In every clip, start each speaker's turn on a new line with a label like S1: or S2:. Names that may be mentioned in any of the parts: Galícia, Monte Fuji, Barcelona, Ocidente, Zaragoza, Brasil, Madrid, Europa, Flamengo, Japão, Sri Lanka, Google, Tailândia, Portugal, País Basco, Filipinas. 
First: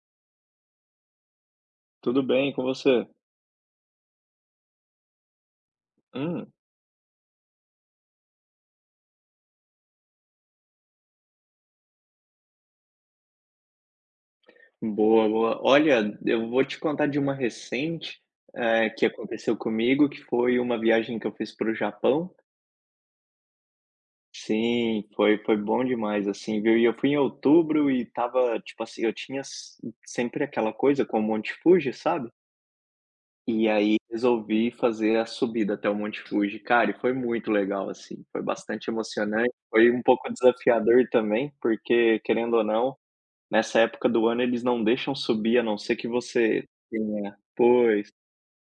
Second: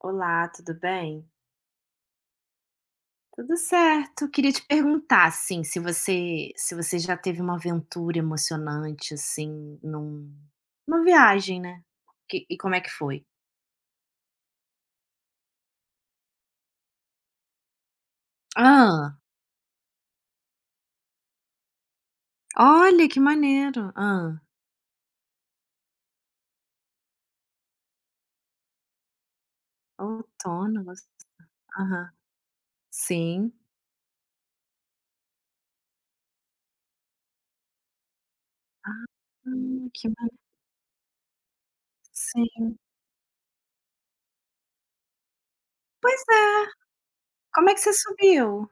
S1: Olá, tudo bem?
S2: Tudo bem com você?
S1: Tudo certo. Queria te perguntar, assim, se
S2: Hum,
S1: você se você já teve uma aventura emocionante, assim, numa viagem, né. Que e como é que foi?
S2: boa, boa. Olha, eu vou te contar de uma recente, que
S1: Ah.
S2: aconteceu comigo, que foi uma viagem que eu fiz para o Japão.
S1: Olha, que maneiro. Ah,
S2: Sim, foi bom demais, assim, viu. E eu fui em outubro e tava tipo assim, eu tinha s sempre aquela
S1: outono.
S2: coisa com o
S1: Gost
S2: Monte Fuji,
S1: Aham.
S2: sabe.
S1: Sim.
S2: E aí resolvi fazer a subida até o Monte Fuji. Cara, e foi muito legal, assim, foi bastante emocionante, foi um
S1: Que
S2: pouco
S1: maneiro.
S2: desafiador também, porque querendo ou
S1: Sim.
S2: não, nessa época do ano eles não deixam subir a não ser que
S1: Pois
S2: você
S1: é.
S2: tenha
S1: Como é que você
S2: pois.
S1: subiu?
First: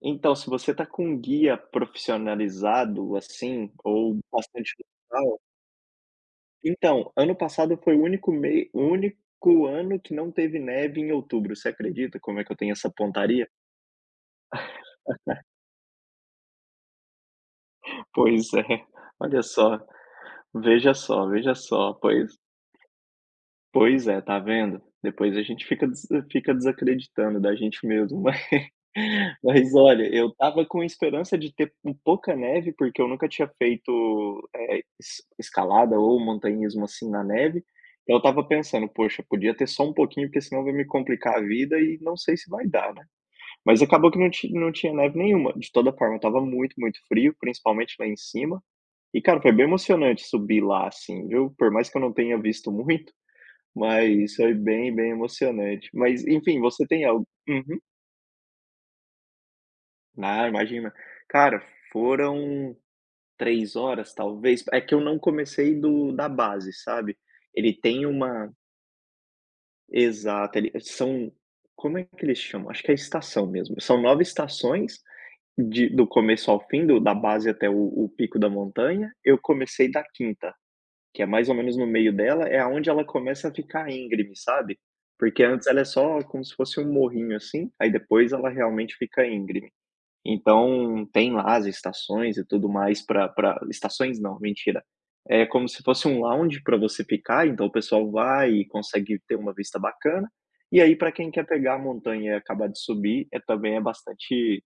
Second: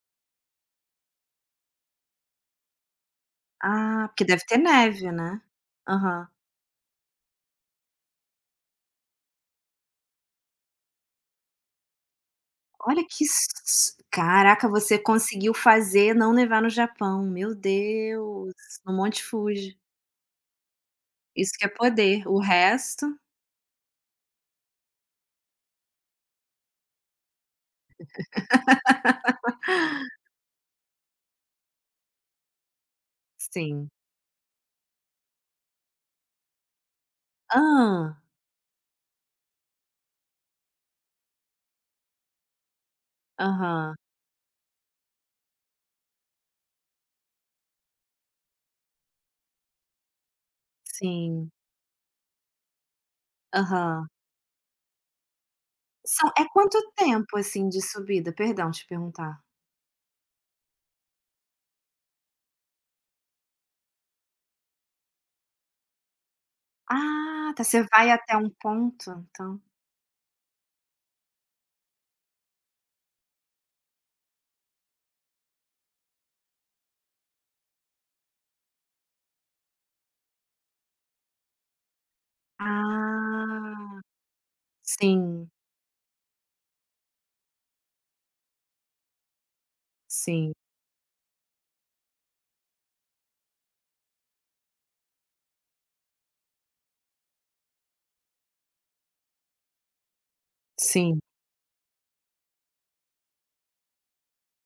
S2: Então, se você tá com um guia profissionalizado, assim,
S1: Ah,
S2: ou
S1: porque deve ter
S2: bastante
S1: neve,
S2: local,
S1: né? Aham.
S2: então, ano passado foi o único mei o único ano que não teve neve em outubro, você acredita como é que eu tenho essa
S1: Olha, que
S2: pontaria?
S1: s caraca, você conseguiu fazer não nevar no Japão, meu
S2: Pois
S1: Deus,
S2: é,
S1: no Monte
S2: olha
S1: Fuji.
S2: só, veja só,
S1: Isso
S2: veja
S1: que é
S2: só,
S1: poder, o
S2: pois
S1: resto,
S2: pois é, tá vendo? Depois a gente fica desacreditando da gente mesmo, mas olha, eu tava com esperança de ter um pouca neve, porque eu nunca tinha
S1: sim.
S2: feito, eh, es escalada ou montanhismo, assim, na neve.
S1: Ah.
S2: Eu tava pensando: "Poxa, podia ter só um pouquinho, porque senão vai me complicar a vida e não sei se vai dar, né". Mas
S1: Aham.
S2: acabou que não tinha neve nenhuma. De toda forma, estava muito, muito frio, principalmente lá em cima. E, cara, foi bem emocionante subir lá, assim,
S1: Sim.
S2: viu. Por mais que eu não tenha visto muito,
S1: Aham.
S2: mas foi bem, bem emocionante. Mas,
S1: São É
S2: enfim,
S1: quanto
S2: você tem algo
S1: tempo, assim,
S2: uhum.
S1: de subida? Perdão te perguntar.
S2: Ah, imagina. Cara, foram 3 horas, talvez. É que eu não comecei do da base, sabe.
S1: Ah, tá,
S2: Ele
S1: você
S2: tem
S1: vai até um
S2: uma
S1: ponto, então?
S2: exata ele são Como é que eles chamam? Acho que é estação mesmo. São 9 estações de do começo ao fim, do da base até o pico da montanha. Eu comecei da quinta. Que é mais ou menos no meio dela, é aonde ela começa a ficar
S1: Ah,
S2: íngreme, sabe. Porque
S1: sim,
S2: antes ela é só como se fosse um morrinho, assim, aí depois ela realmente fica íngreme.
S1: sim,
S2: Então, tem lá as estações e tudo mais para estações não, mentira. É como se fosse um lounge para você ficar, então o pessoal vai e consegue ter uma vista bacana. E aí para
S1: sim.
S2: quem quer pegar a montanha e acabar de subir, é também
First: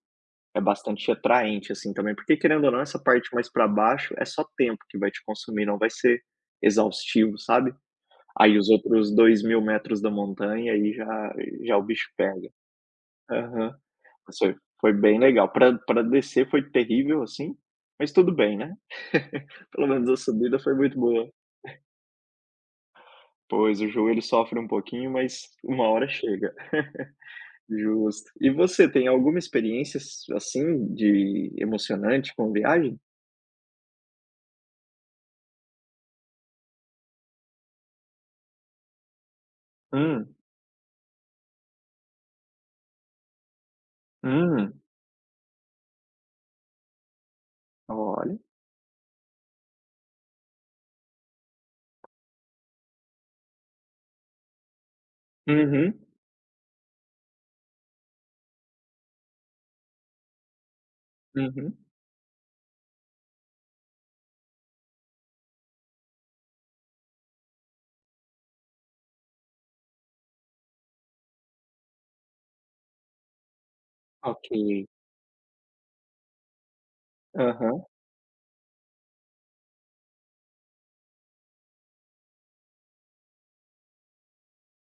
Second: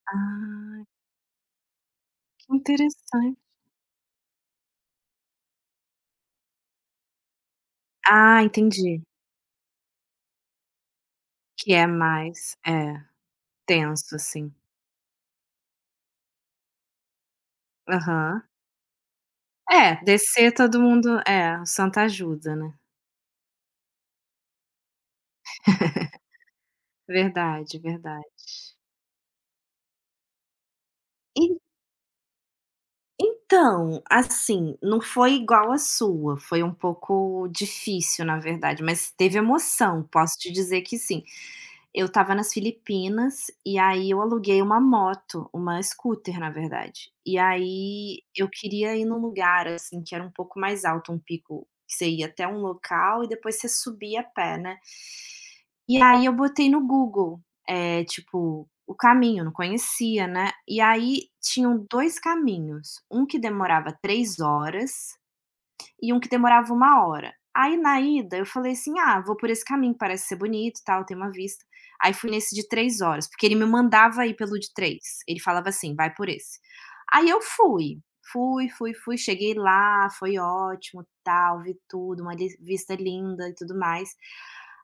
S2: é
S1: Ah,
S2: bastante atraente, assim, também, porque
S1: que
S2: querendo ou não essa parte
S1: interessante.
S2: mais pra baixo é só tempo que vai te consumir, não vai ser exaustivo, sabe.
S1: Ah,
S2: Aí os
S1: entendi.
S2: outros 2000 metros da montanha, aí
S1: Que
S2: já o
S1: é
S2: bicho pega.
S1: mais é,
S2: Aham.
S1: Tenso,
S2: Mas
S1: assim.
S2: foi bem legal. Pra descer foi terrível, assim, mas tudo
S1: Aham.
S2: bem, né. Pelo
S1: É,
S2: menos a
S1: descer
S2: subida foi
S1: todo
S2: muito
S1: mundo
S2: boa.
S1: é, o santo ajuda, né.
S2: Pois, o joelho sofre um pouquinho, mas uma hora chega.
S1: Verdade, verdade.
S2: Justo. E você, tem alguma experiência s assim de
S1: En
S2: emocionante com viagem?
S1: Então, assim, não foi igual a sua, foi um pouco difícil, na verdade, mas teve emoção,
S2: Hum,
S1: posso te dizer que sim. Eu estava nas Filipinas, e aí eu aluguei uma
S2: hum.
S1: moto, uma scooter, na verdade. E aí
S2: Olha.
S1: eu queria ir num lugar, assim, que era um pouco mais alto, um pico que você ia até um local e depois você subia a pé, né.
S2: Uhum,
S1: E aí eu botei no Google, tipo, o caminho, não conhecia, né. E aí
S2: uhum.
S1: tinham 2 caminhos, um que demorava 3 horas e um que demorava 1 hora. Aí na ida eu falei assim: "Ah, vou por esse caminho, parece ser bonito, tal, tem uma vista". Aí fui nesse de 3 horas, porque ele me mandava ir
S2: Ok.
S1: pelo de três, ele falava assim: "Vai por esse". Aí eu
S2: Aham.
S1: fui, fui, fui, fui, cheguei lá, foi ótimo, tal, vi tudo, uma li vista linda e tudo mais.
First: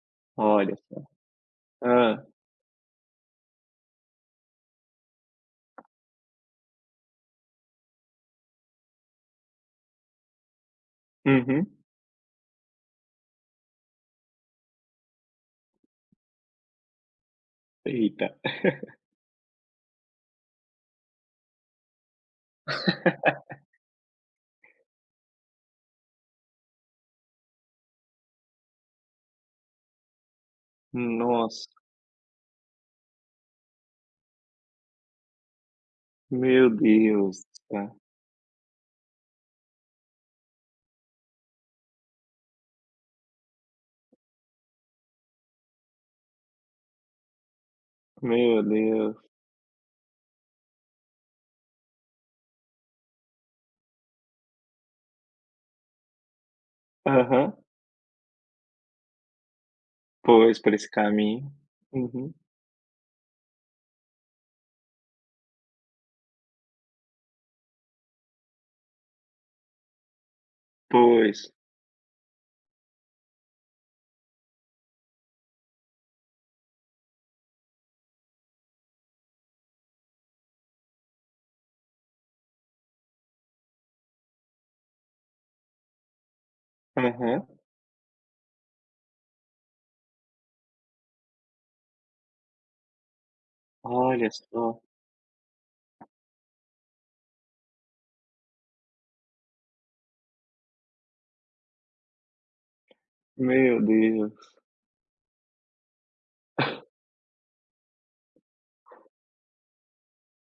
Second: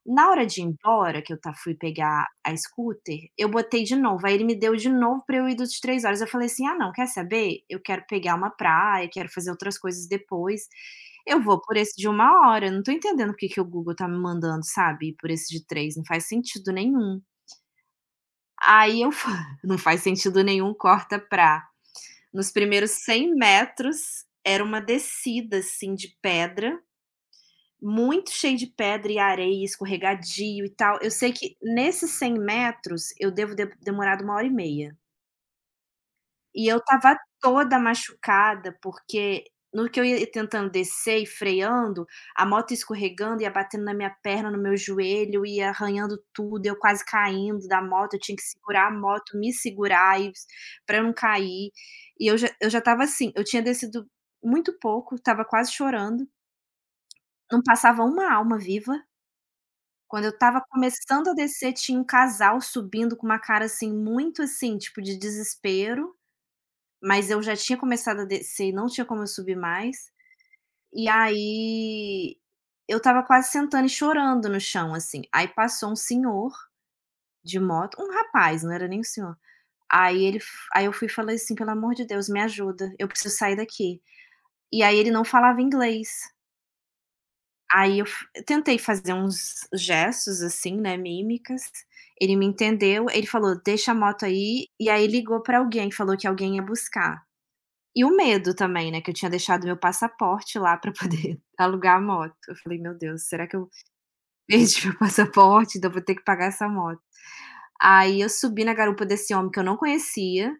S1: Na hora de ir
S2: Olha só.
S1: embora, que eu fui pegar
S2: Hã.
S1: a scooter, eu botei de novo, aí ele me deu de novo para eu ir do de 3 horas, eu falei assim: "Ah não, quer saber? Eu quero pegar uma praia, quero fazer outras coisas depois". Eu vou
S2: Uhum.
S1: por esse de 1 hora, eu não tô entendendo porque que o Google tá me mandando, sabe, por esse de 3 não faz sentido nenhum.
S2: Eita.
S1: Aí eu fa Não faz sentido nenhum, corta pra nos primeiros 100 metros, era uma descida, assim, de pedra, muito cheio de pedra e areia, escorregadio e tal. Eu sei que
S2: Nossa,
S1: nesses 100 metros eu devo de demorado 1 hora e meia. E
S2: meu
S1: eu estava
S2: Deus do
S1: toda
S2: céu.
S1: machucada, porque no que eu ia tentando descer e freando, a moto escorregando, ia batendo na minha perna, no meu joelho, ia arranhando tudo, eu quase caindo da moto, eu tinha que
S2: Meu
S1: segurar a
S2: Deus.
S1: moto, me segurar e pra eu não cair. E eu já estava assim, eu tinha descido muito pouco, estava quase chorando,
S2: Aham.
S1: não passava uma alma viva. Quando eu
S2: Pois,
S1: estava
S2: por esse
S1: começando a
S2: caminho.
S1: descer, tinha um
S2: Uhum.
S1: casal subindo com uma cara, assim, muito, assim, tipo de desespero. Mas eu já tinha começado a descer e não tinha como eu subir mais, e
S2: Pois.
S1: aí eu estava quase sentando e chorando no chão, assim. Aí passou um senhor de moto, um rapaz, não era nem um senhor. Aí ele f Aí eu fui e falei assim: "Pelo amor de Deus, me ajuda, eu preciso sair daqui". E aí ele não falava inglês.
S2: Aham.
S1: Aí eu tentei fazer uns gestos, assim, né, mímicas, ele me entendeu, ele falou: "Deixa a moto
S2: Olha
S1: aí",
S2: só.
S1: e aí ligou pra alguém, falou que alguém ia buscar. E o medo também, né, que eu tinha deixado meu passaporte lá pra poder alugar a moto. Eu falei: "Meu Deus, será que eu
S2: Meu Deus.
S1: perdi meu passaporte? Então eu vou ter que pagar essa moto". Aí eu subi na garupa desse homem que eu não conhecia,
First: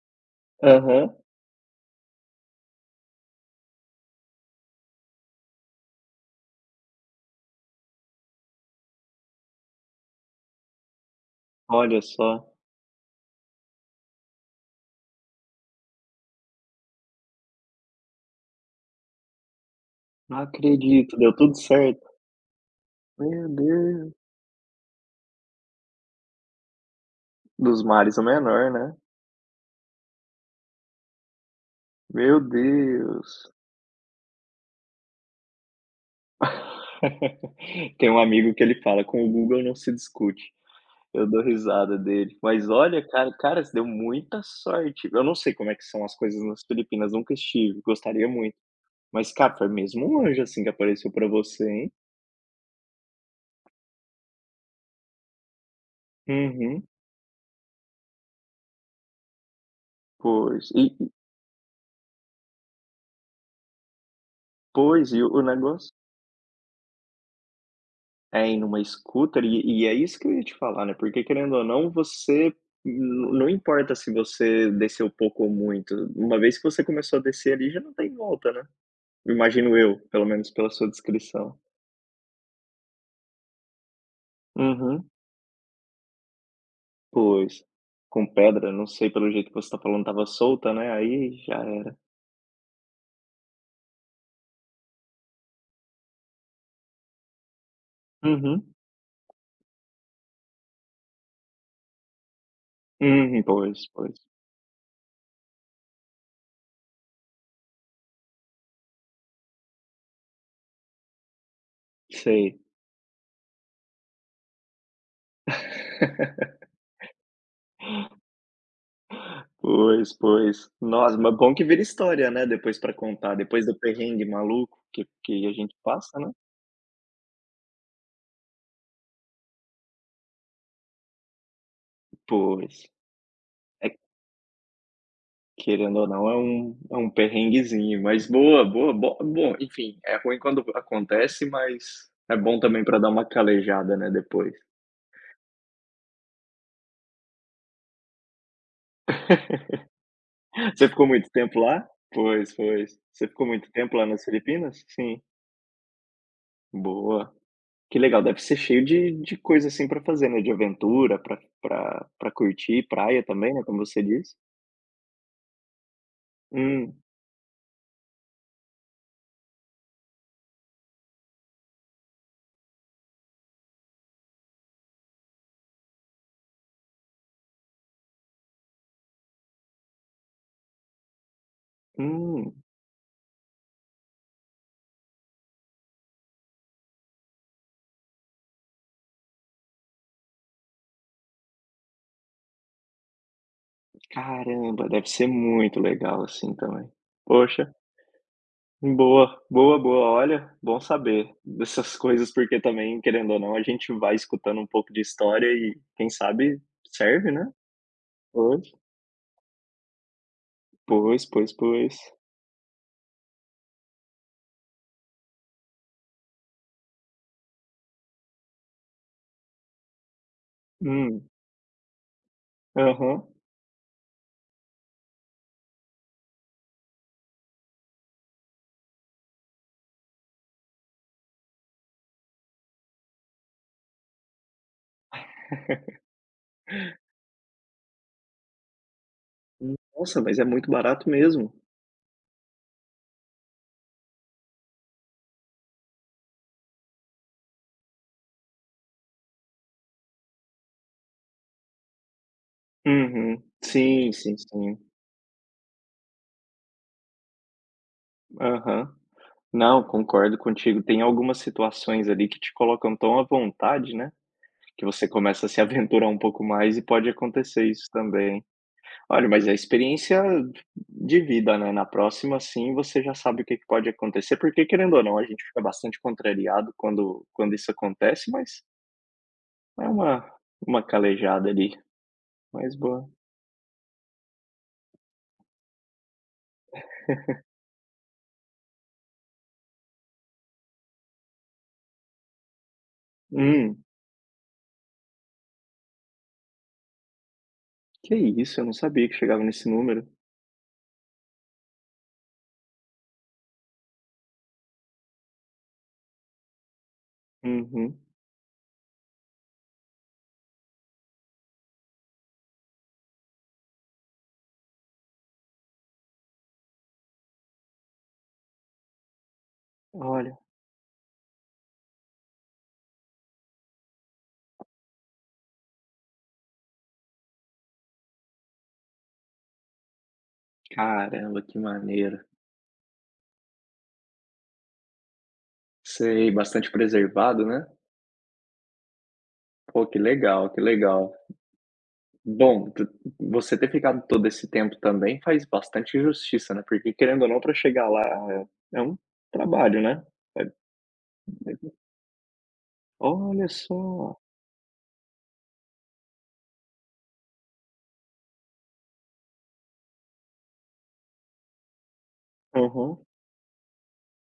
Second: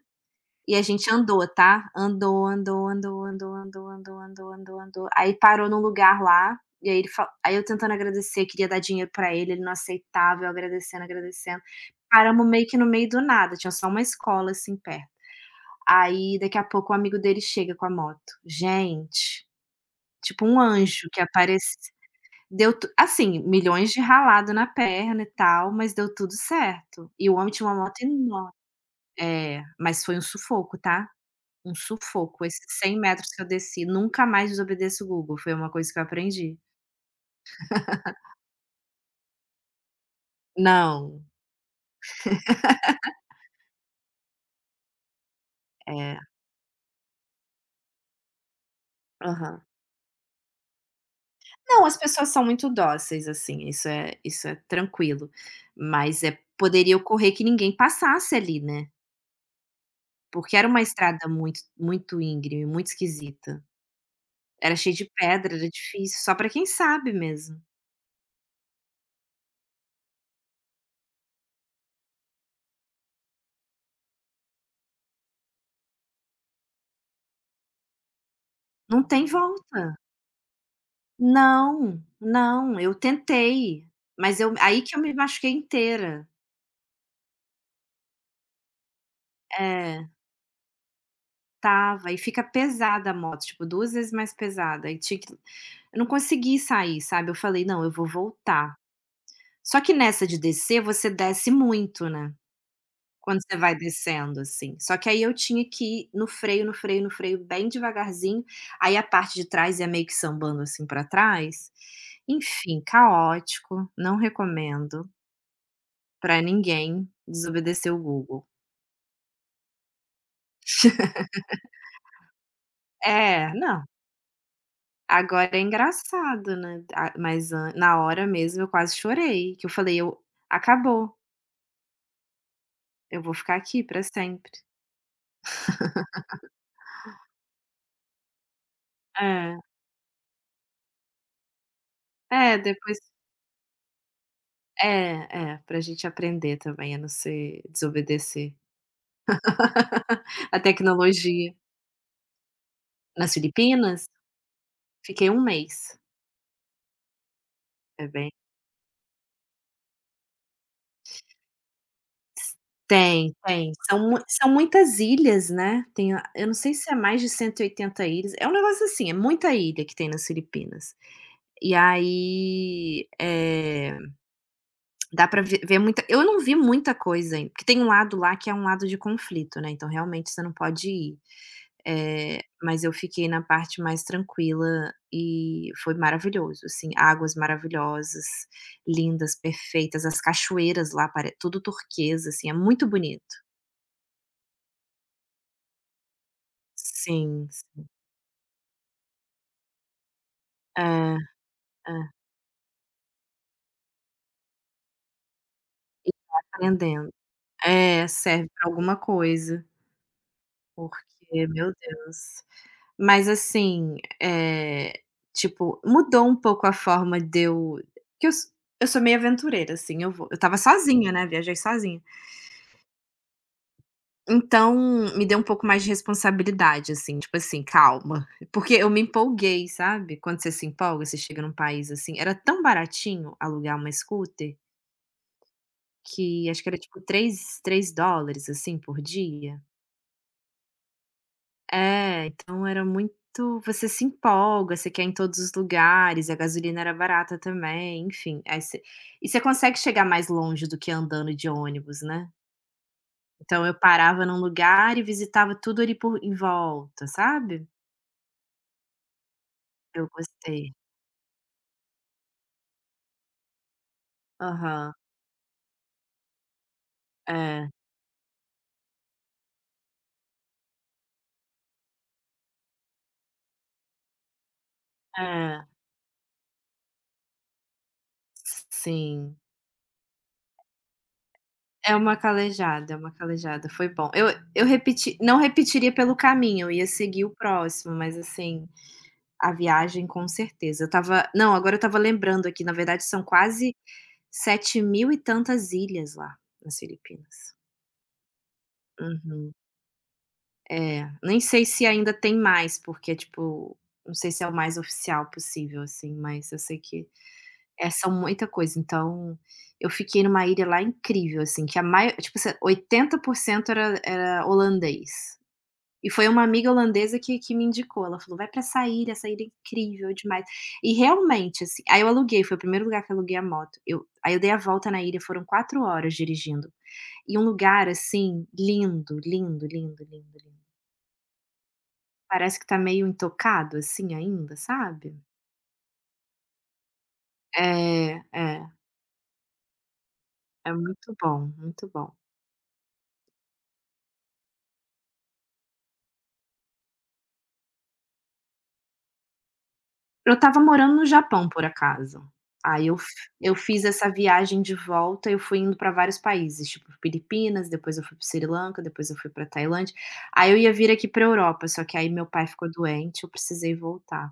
S1: e a gente
S2: Aham.
S1: andou, tá, andou, andou, andou, andou, andou, andou, andou, andou, andou, aí parou num lugar lá, e aí ele fa aí eu tentando agradecer, queria dar dinheiro pra ele, ele não aceitava, eu agradecendo, agradecendo.
S2: Olha só.
S1: Paramos meio que no meio do nada, tinha só uma escola, assim, perto. Aí daqui a pouco o amigo dele chega com a moto. Gente,
S2: Não
S1: tipo um anjo
S2: acredito,
S1: que
S2: deu tudo
S1: aparece,
S2: certo.
S1: deu tu assim,
S2: Meu
S1: milhões de
S2: Deus.
S1: ralado na perna e tal, mas deu tudo certo. E o homem tinha uma
S2: Dos
S1: moto
S2: males o
S1: enorme.
S2: menor, né.
S1: É, mas foi um sufoco, tá? Um
S2: Meu
S1: sufoco. Esses 100 metros que eu
S2: Deus.
S1: desci, nunca mais desobedeço o Google, foi uma coisa que eu aprendi.
S2: Tem um amigo que ele fala: "Com o Google não se discute".
S1: Não,
S2: Eu dou risada dele. Mas olha, cara, você deu muita sorte. Eu não sei como é que são as
S1: é,
S2: coisas nas Filipinas, nunca estive, gostaria muito. Mas, cara,
S1: aham.
S2: foi mesmo um anjo, assim, que apareceu pra você,
S1: Não,
S2: hein.
S1: as pessoas são muito dóceis, assim, isso é tranquilo, mas,
S2: Uhum.
S1: poderia ocorrer que ninguém passasse ali, né? Porque
S2: Pois.
S1: era uma estrada muito muito íngreme, muito esquisita. Era cheio de
S2: Pois, e o
S1: pedra, era
S2: negócio
S1: difícil, só para quem sabe mesmo.
S2: é ir numa scooter é isso que eu ia te falar, né, porque querendo ou não, você não importa se você desceu pouco ou muito, uma vez que você começou a descer ali, já não tem volta, né.
S1: Não tem
S2: Imagino
S1: volta.
S2: eu, pelo menos pela sua descrição.
S1: Não, não, eu tentei, mas eu aí que eu
S2: Uhum.
S1: me machuquei inteira.
S2: Pois. Com pedra, não sei, pelo jeito que você tá falando,
S1: É,
S2: estava solta, né, aí já era.
S1: estava, e fica pesada a moto, tipo, 2 vezes mais pesada, e tinha que eu não consegui sair, sabe. Eu falei: "Não, eu vou
S2: Uhum.
S1: voltar". Só que nessa de descer, você desce muito, né. Quando
S2: Uhum.
S1: você vai
S2: Pois, pois.
S1: descendo, assim. Só que aí eu tinha que ir no freio, no freio, no freio, bem devagarzinho, aí a parte de trás ia meio que sambando, assim, pra trás.
S2: Sei.
S1: Enfim, caótico, não recomendo pra ninguém desobedecer o Google.
S2: Pois, pois. Nossa, mas bom que vira história, né, depois pra contar,
S1: É,
S2: depois do
S1: não.
S2: perrengue maluco que
S1: Agora
S2: a
S1: é
S2: gente passa, né.
S1: engraçado, né, a mas an na hora mesmo eu quase chorei, que eu falei: "Eu acabou,
S2: Pois.
S1: eu vou ficar aqui
S2: É,
S1: pra sempre".
S2: querendo ou não, é um perrenguezinho, mas boa, boa, bo bom,
S1: É.
S2: enfim, é ruim quando acontece, mas é
S1: É,
S2: bom também
S1: depois,
S2: pra dar uma calejada, né, depois.
S1: pra gente aprender também a não ser desobedecer. A
S2: Você ficou muito
S1: tecnologia.
S2: tempo lá? Pois, pois. Você
S1: Nas
S2: ficou muito tempo lá
S1: Filipinas?
S2: nas Filipinas? Sim.
S1: Fiquei um mês.
S2: Boa. Que
S1: É
S2: legal,
S1: bem
S2: deve ser cheio de coisa, assim, pra fazer, né, de aventura, pra curtir, praia
S1: Tem,
S2: também, né,
S1: tem.
S2: como você
S1: São mu
S2: disse.
S1: são muitas ilhas, né, tem a eu não sei se é
S2: Hum,
S1: mais de 180 ilhas, é um negócio assim, é muita ilha que tem nas Filipinas. E aí, dá pra ve ver muita, eu não vi muita coisa ainda porque tem um lado lá que é um lado de conflito, né, então realmente você não pode ir.
S2: hum.
S1: Mas eu fiquei na parte mais tranquila e foi maravilhoso, assim, águas maravilhosas, lindas, perfeitas, as cachoeiras lá pare tudo turquesa, assim, é muito bonito.
S2: Caramba, deve ser muito legal, assim, também.
S1: Sim,
S2: Poxa,
S1: sim.
S2: boa, boa, boa. Olha, bom
S1: É,
S2: saber dessas
S1: é.
S2: coisas, porque também, querendo ou não, a gente vai escutando um pouco de história e quem
S1: E vai
S2: sabe
S1: aprendendo.
S2: serve, né.
S1: É, serve pra
S2: Pois.
S1: alguma coisa.
S2: Pois,
S1: Porque,
S2: pois,
S1: meu
S2: pois.
S1: Deus. Mas assim, eh, tipo, mudou um pouco a forma de que eu s eu sou meio aventureira, assim, eu estava sozinha, né,
S2: Hum.
S1: viajei sozinha.
S2: Aham.
S1: Então, me deu um pouco mais de responsabilidade, assim, tipo assim: "Calma", porque eu me empolguei, sabe? Quando você se empolga, você chega num país, assim era tão baratinho alugar uma scooter, que acho que era tipo três dólares assim, por dia.
S2: Nossa, mas é muito barato mesmo.
S1: É, então era muito você se empolga, você quer ir em todos os lugares, a gasolina era barata também, enfim. Aí você E você consegue chegar mais longe do que andando de ônibus, né.
S2: Uhum.
S1: Então eu
S2: Sim,
S1: parava
S2: sim,
S1: num
S2: sim.
S1: lugar e visitava tudo ali por em volta, sabe.
S2: Aham. Não,
S1: Eu
S2: concordo
S1: gostei.
S2: contigo. Tem algumas situações ali que te colocam tão à vontade, né, que
S1: Aham.
S2: você começa a se aventurar um pouco mais e pode acontecer
S1: É,
S2: isso também. Olha, mas é experiência de vida, né, na próxima sim, você já sabe o que que pode acontecer, porque querendo ou não, a gente fica
S1: é.
S2: bastante contrariado quando isso acontece, mas
S1: Sim.
S2: é uma uma calejada ali, mas
S1: É
S2: boa.
S1: uma calejada, foi bom. Eu repeti não repetiria pelo caminho, eu ia seguir o próximo, mas assim a viagem, com certeza. Eu estava Não, agora eu estava lembrando aqui, na verdade são quase
S2: Hum,
S1: 7 mil e tantas ilhas lá, nas Filipinas.
S2: que isso, eu não sabia que chegava
S1: Uhum.
S2: nesse número.
S1: É, nem sei se ainda tem mais, porque, tipo, não sei se é o mais oficial possível, assim, mas eu sei que,
S2: Uhum.
S1: são muita coisa. Então, eu fiquei numa ilha lá incrível, assim, que a mai tipo assim, 80% era holandês. E foi uma amiga holandesa que me indicou, ela falou: "Vai pra essa ilha é incrível
S2: Olha,
S1: demais". E realmente, assim aí eu aluguei, foi o primeiro lugar que eu aluguei a moto. Eu aí eu dei a volta na ilha, foram 4 horas dirigindo. E um lugar, assim, lindo, lindo, lindo, lindo, lindo.
S2: caramba, que maneiro.
S1: Parece que tá meio intocado, assim, ainda, sabe.
S2: Sei, bastante preservado, né.
S1: É, é.
S2: Pô, que legal, que
S1: É
S2: legal.
S1: muito bom, muito bom.
S2: Bom, tu você ter ficado todo esse tempo também faz bastante justiça, né, porque querendo ou não para chegar lá é um trabalho, né.
S1: Eu
S2: É
S1: estava morando no Japão, por
S2: é
S1: acaso. Aí
S2: olha
S1: eu fiz essa
S2: só.
S1: viagem de volta, eu fui indo para vários países, tipo Filipinas, depois eu fui para Sri Lanka, depois eu fui para Tailândia. Aí eu ia vir aqui pra Europa, só que aí meu pai ficou
S2: Aham.
S1: doente, eu precisei voltar,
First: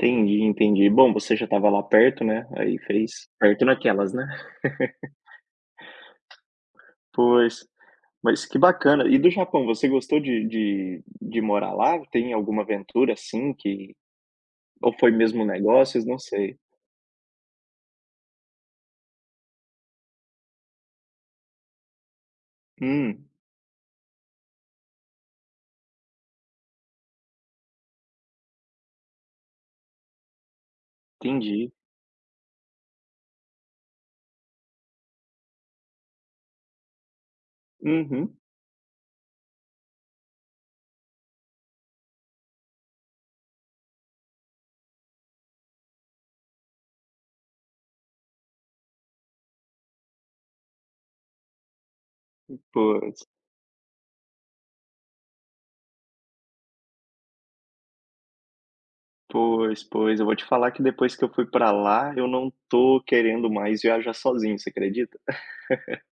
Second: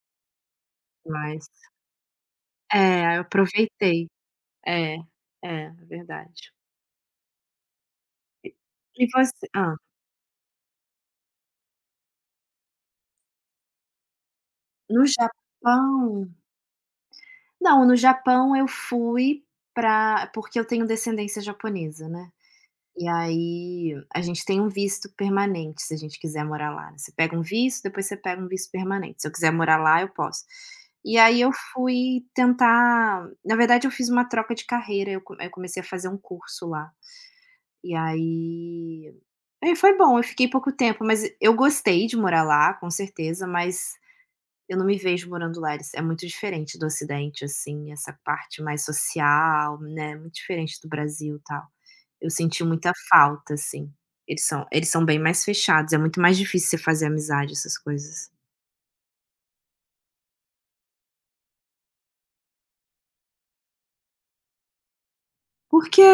S2: Entendi, entendi. Bom, você já
S1: mas
S2: estava lá perto, né, aí
S1: é, aí eu
S2: fez perto
S1: aproveitei.
S2: naquelas, né.
S1: É, é, é verdade.
S2: Pois. Mas que
S1: E
S2: bacana. E do
S1: você
S2: Japão,
S1: Ah,
S2: você gostou de morar lá? Tem alguma aventura, assim, que ou
S1: no
S2: foi mesmo negócios? Não
S1: Japão
S2: sei.
S1: não, no Japão eu fui para porque eu tenho descendência japonesa, né. E
S2: Hum,
S1: aí, a gente tem um visto permanente, se a gente quiser morar lá, né, você pega um visto, depois você pega um visto permanente, se eu quiser morar lá, eu posso. E aí eu
S2: entendi.
S1: fui tentar na verdade eu fiz uma troca de carreira, eu comecei a fazer um curso lá. E
S2: Uhum.
S1: aí aí foi bom, eu fiquei pouco tempo, mas eu gostei de morar lá, com certeza, mas eu não me vejo morando lá, eles é muito diferente do Ocidente, assim, essa parte mais social, né, muito diferente do Brasil, e tal. Eu senti muita
S2: Pois,
S1: falta, assim. Eles são bem mais fechados, é muito mais difícil você fazer amizade, essas coisas.
S2: pois, pois. Eu vou te falar que depois que eu fui pra lá, eu não tô querendo mais viajar sozinho, você acredita?
S1: Por quê?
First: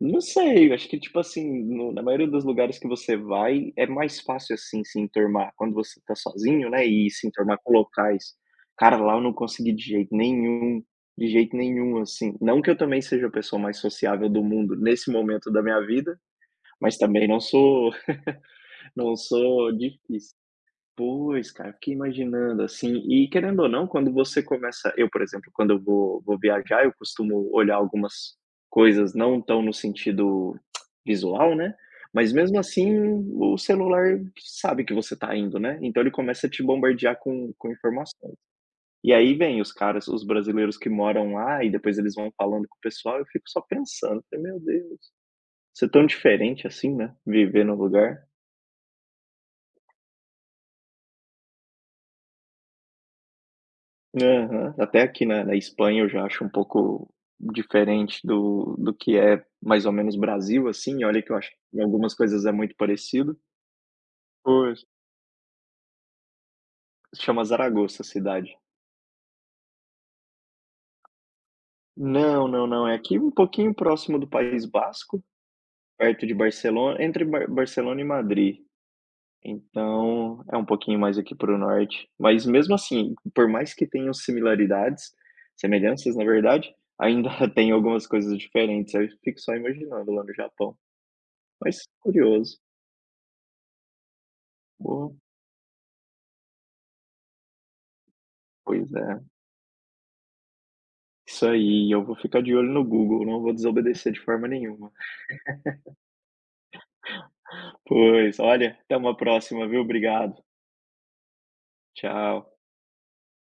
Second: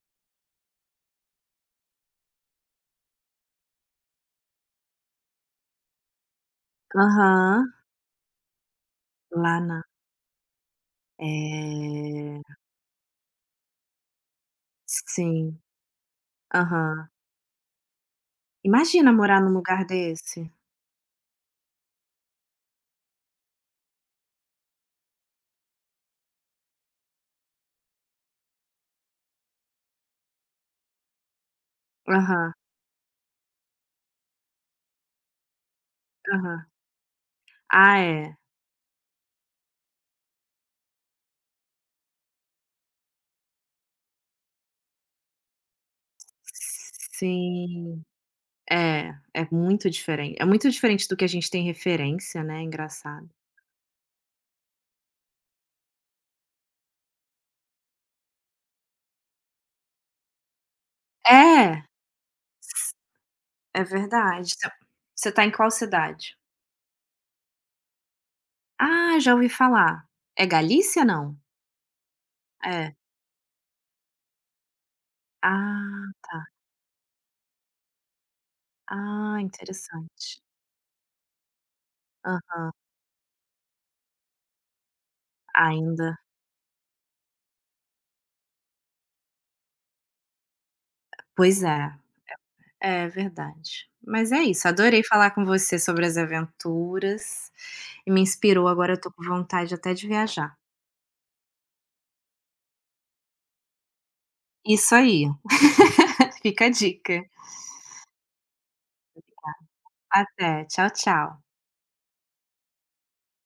S2: Não sei, eu acho que, tipo assim, no na maioria dos lugares que você vai, é mais fácil, assim, se enturmar quando você tá sozinho, né, e se enturmar
S1: Aham.
S2: com locais. Cara, lá eu não
S1: Lá
S2: consegui
S1: na
S2: de
S1: É,
S2: jeito nenhum, assim. Não que eu também seja a pessoa mais sociável do mundo nesse momento
S1: sim.
S2: da minha vida, mas
S1: Aham.
S2: também não sou
S1: Imagina
S2: não
S1: morar num
S2: sou
S1: lugar
S2: difícil.
S1: desse.
S2: Pois, cara, fiquei imaginando, assim, e querendo ou não, quando você começa eu, por exemplo, quando eu vou viajar, eu costumo olhar algumas coisas não tão no sentido visual, né, mas
S1: Aham,
S2: mesmo assim o celular sabe que você tá indo, né, então ele começa a
S1: aham.
S2: te bombardear com
S1: Ah,
S2: informações.
S1: é.
S2: E aí vem os caras, os brasileiros que moram lá e depois eles vão falando com o pessoal, eu fico só pensando, falei: "Meu Deus, ser tão diferente assim, né, viver no
S1: Sim.
S2: lugar".
S1: É, é muito diferente, do que a gente tem referência, né, engraçado.
S2: Aham. Até aqui na Espanha eu já acho um pouco diferente do que é mais ou menos Brasil, assim, olha que eu acho que em
S1: É,
S2: algumas coisas é muito parecido.
S1: é verdade. Você
S2: Pois.
S1: você tá em qual cidade?
S2: Se chama Zaragoza a cidade.
S1: Ah, já ouvi falar. É Galícia, não?
S2: Não, não, não,
S1: É.
S2: é aqui um pouquinho próximo do País Basco,
S1: Ah,
S2: perto de
S1: tá.
S2: Barcelona, entre Barcelona e Madrid.
S1: Ah, interessante.
S2: Então, é um pouquinho mais aqui para o norte, mas
S1: Aham,
S2: mesmo assim, por mais que tenham similaridades,
S1: ainda.
S2: semelhanças na verdade, ainda tem algumas coisas diferentes, eu fico só imaginando lá no Japão.
S1: Pois
S2: Mas
S1: é,
S2: curioso.
S1: é verdade. Mas é isso, adorei
S2: Boa.
S1: falar com você sobre as aventuras e me inspirou,
S2: Pois
S1: agora eu tô
S2: é,
S1: com vontade até de viajar.
S2: isso aí, eu vou ficar de olho no Google, não vou desobedecer de forma nenhuma.
S1: Isso aí. Fica a dica.
S2: Pois, olha, até uma próxima, viu. Obrigado.
S1: Até, tchau, tchau.
S2: Tchau.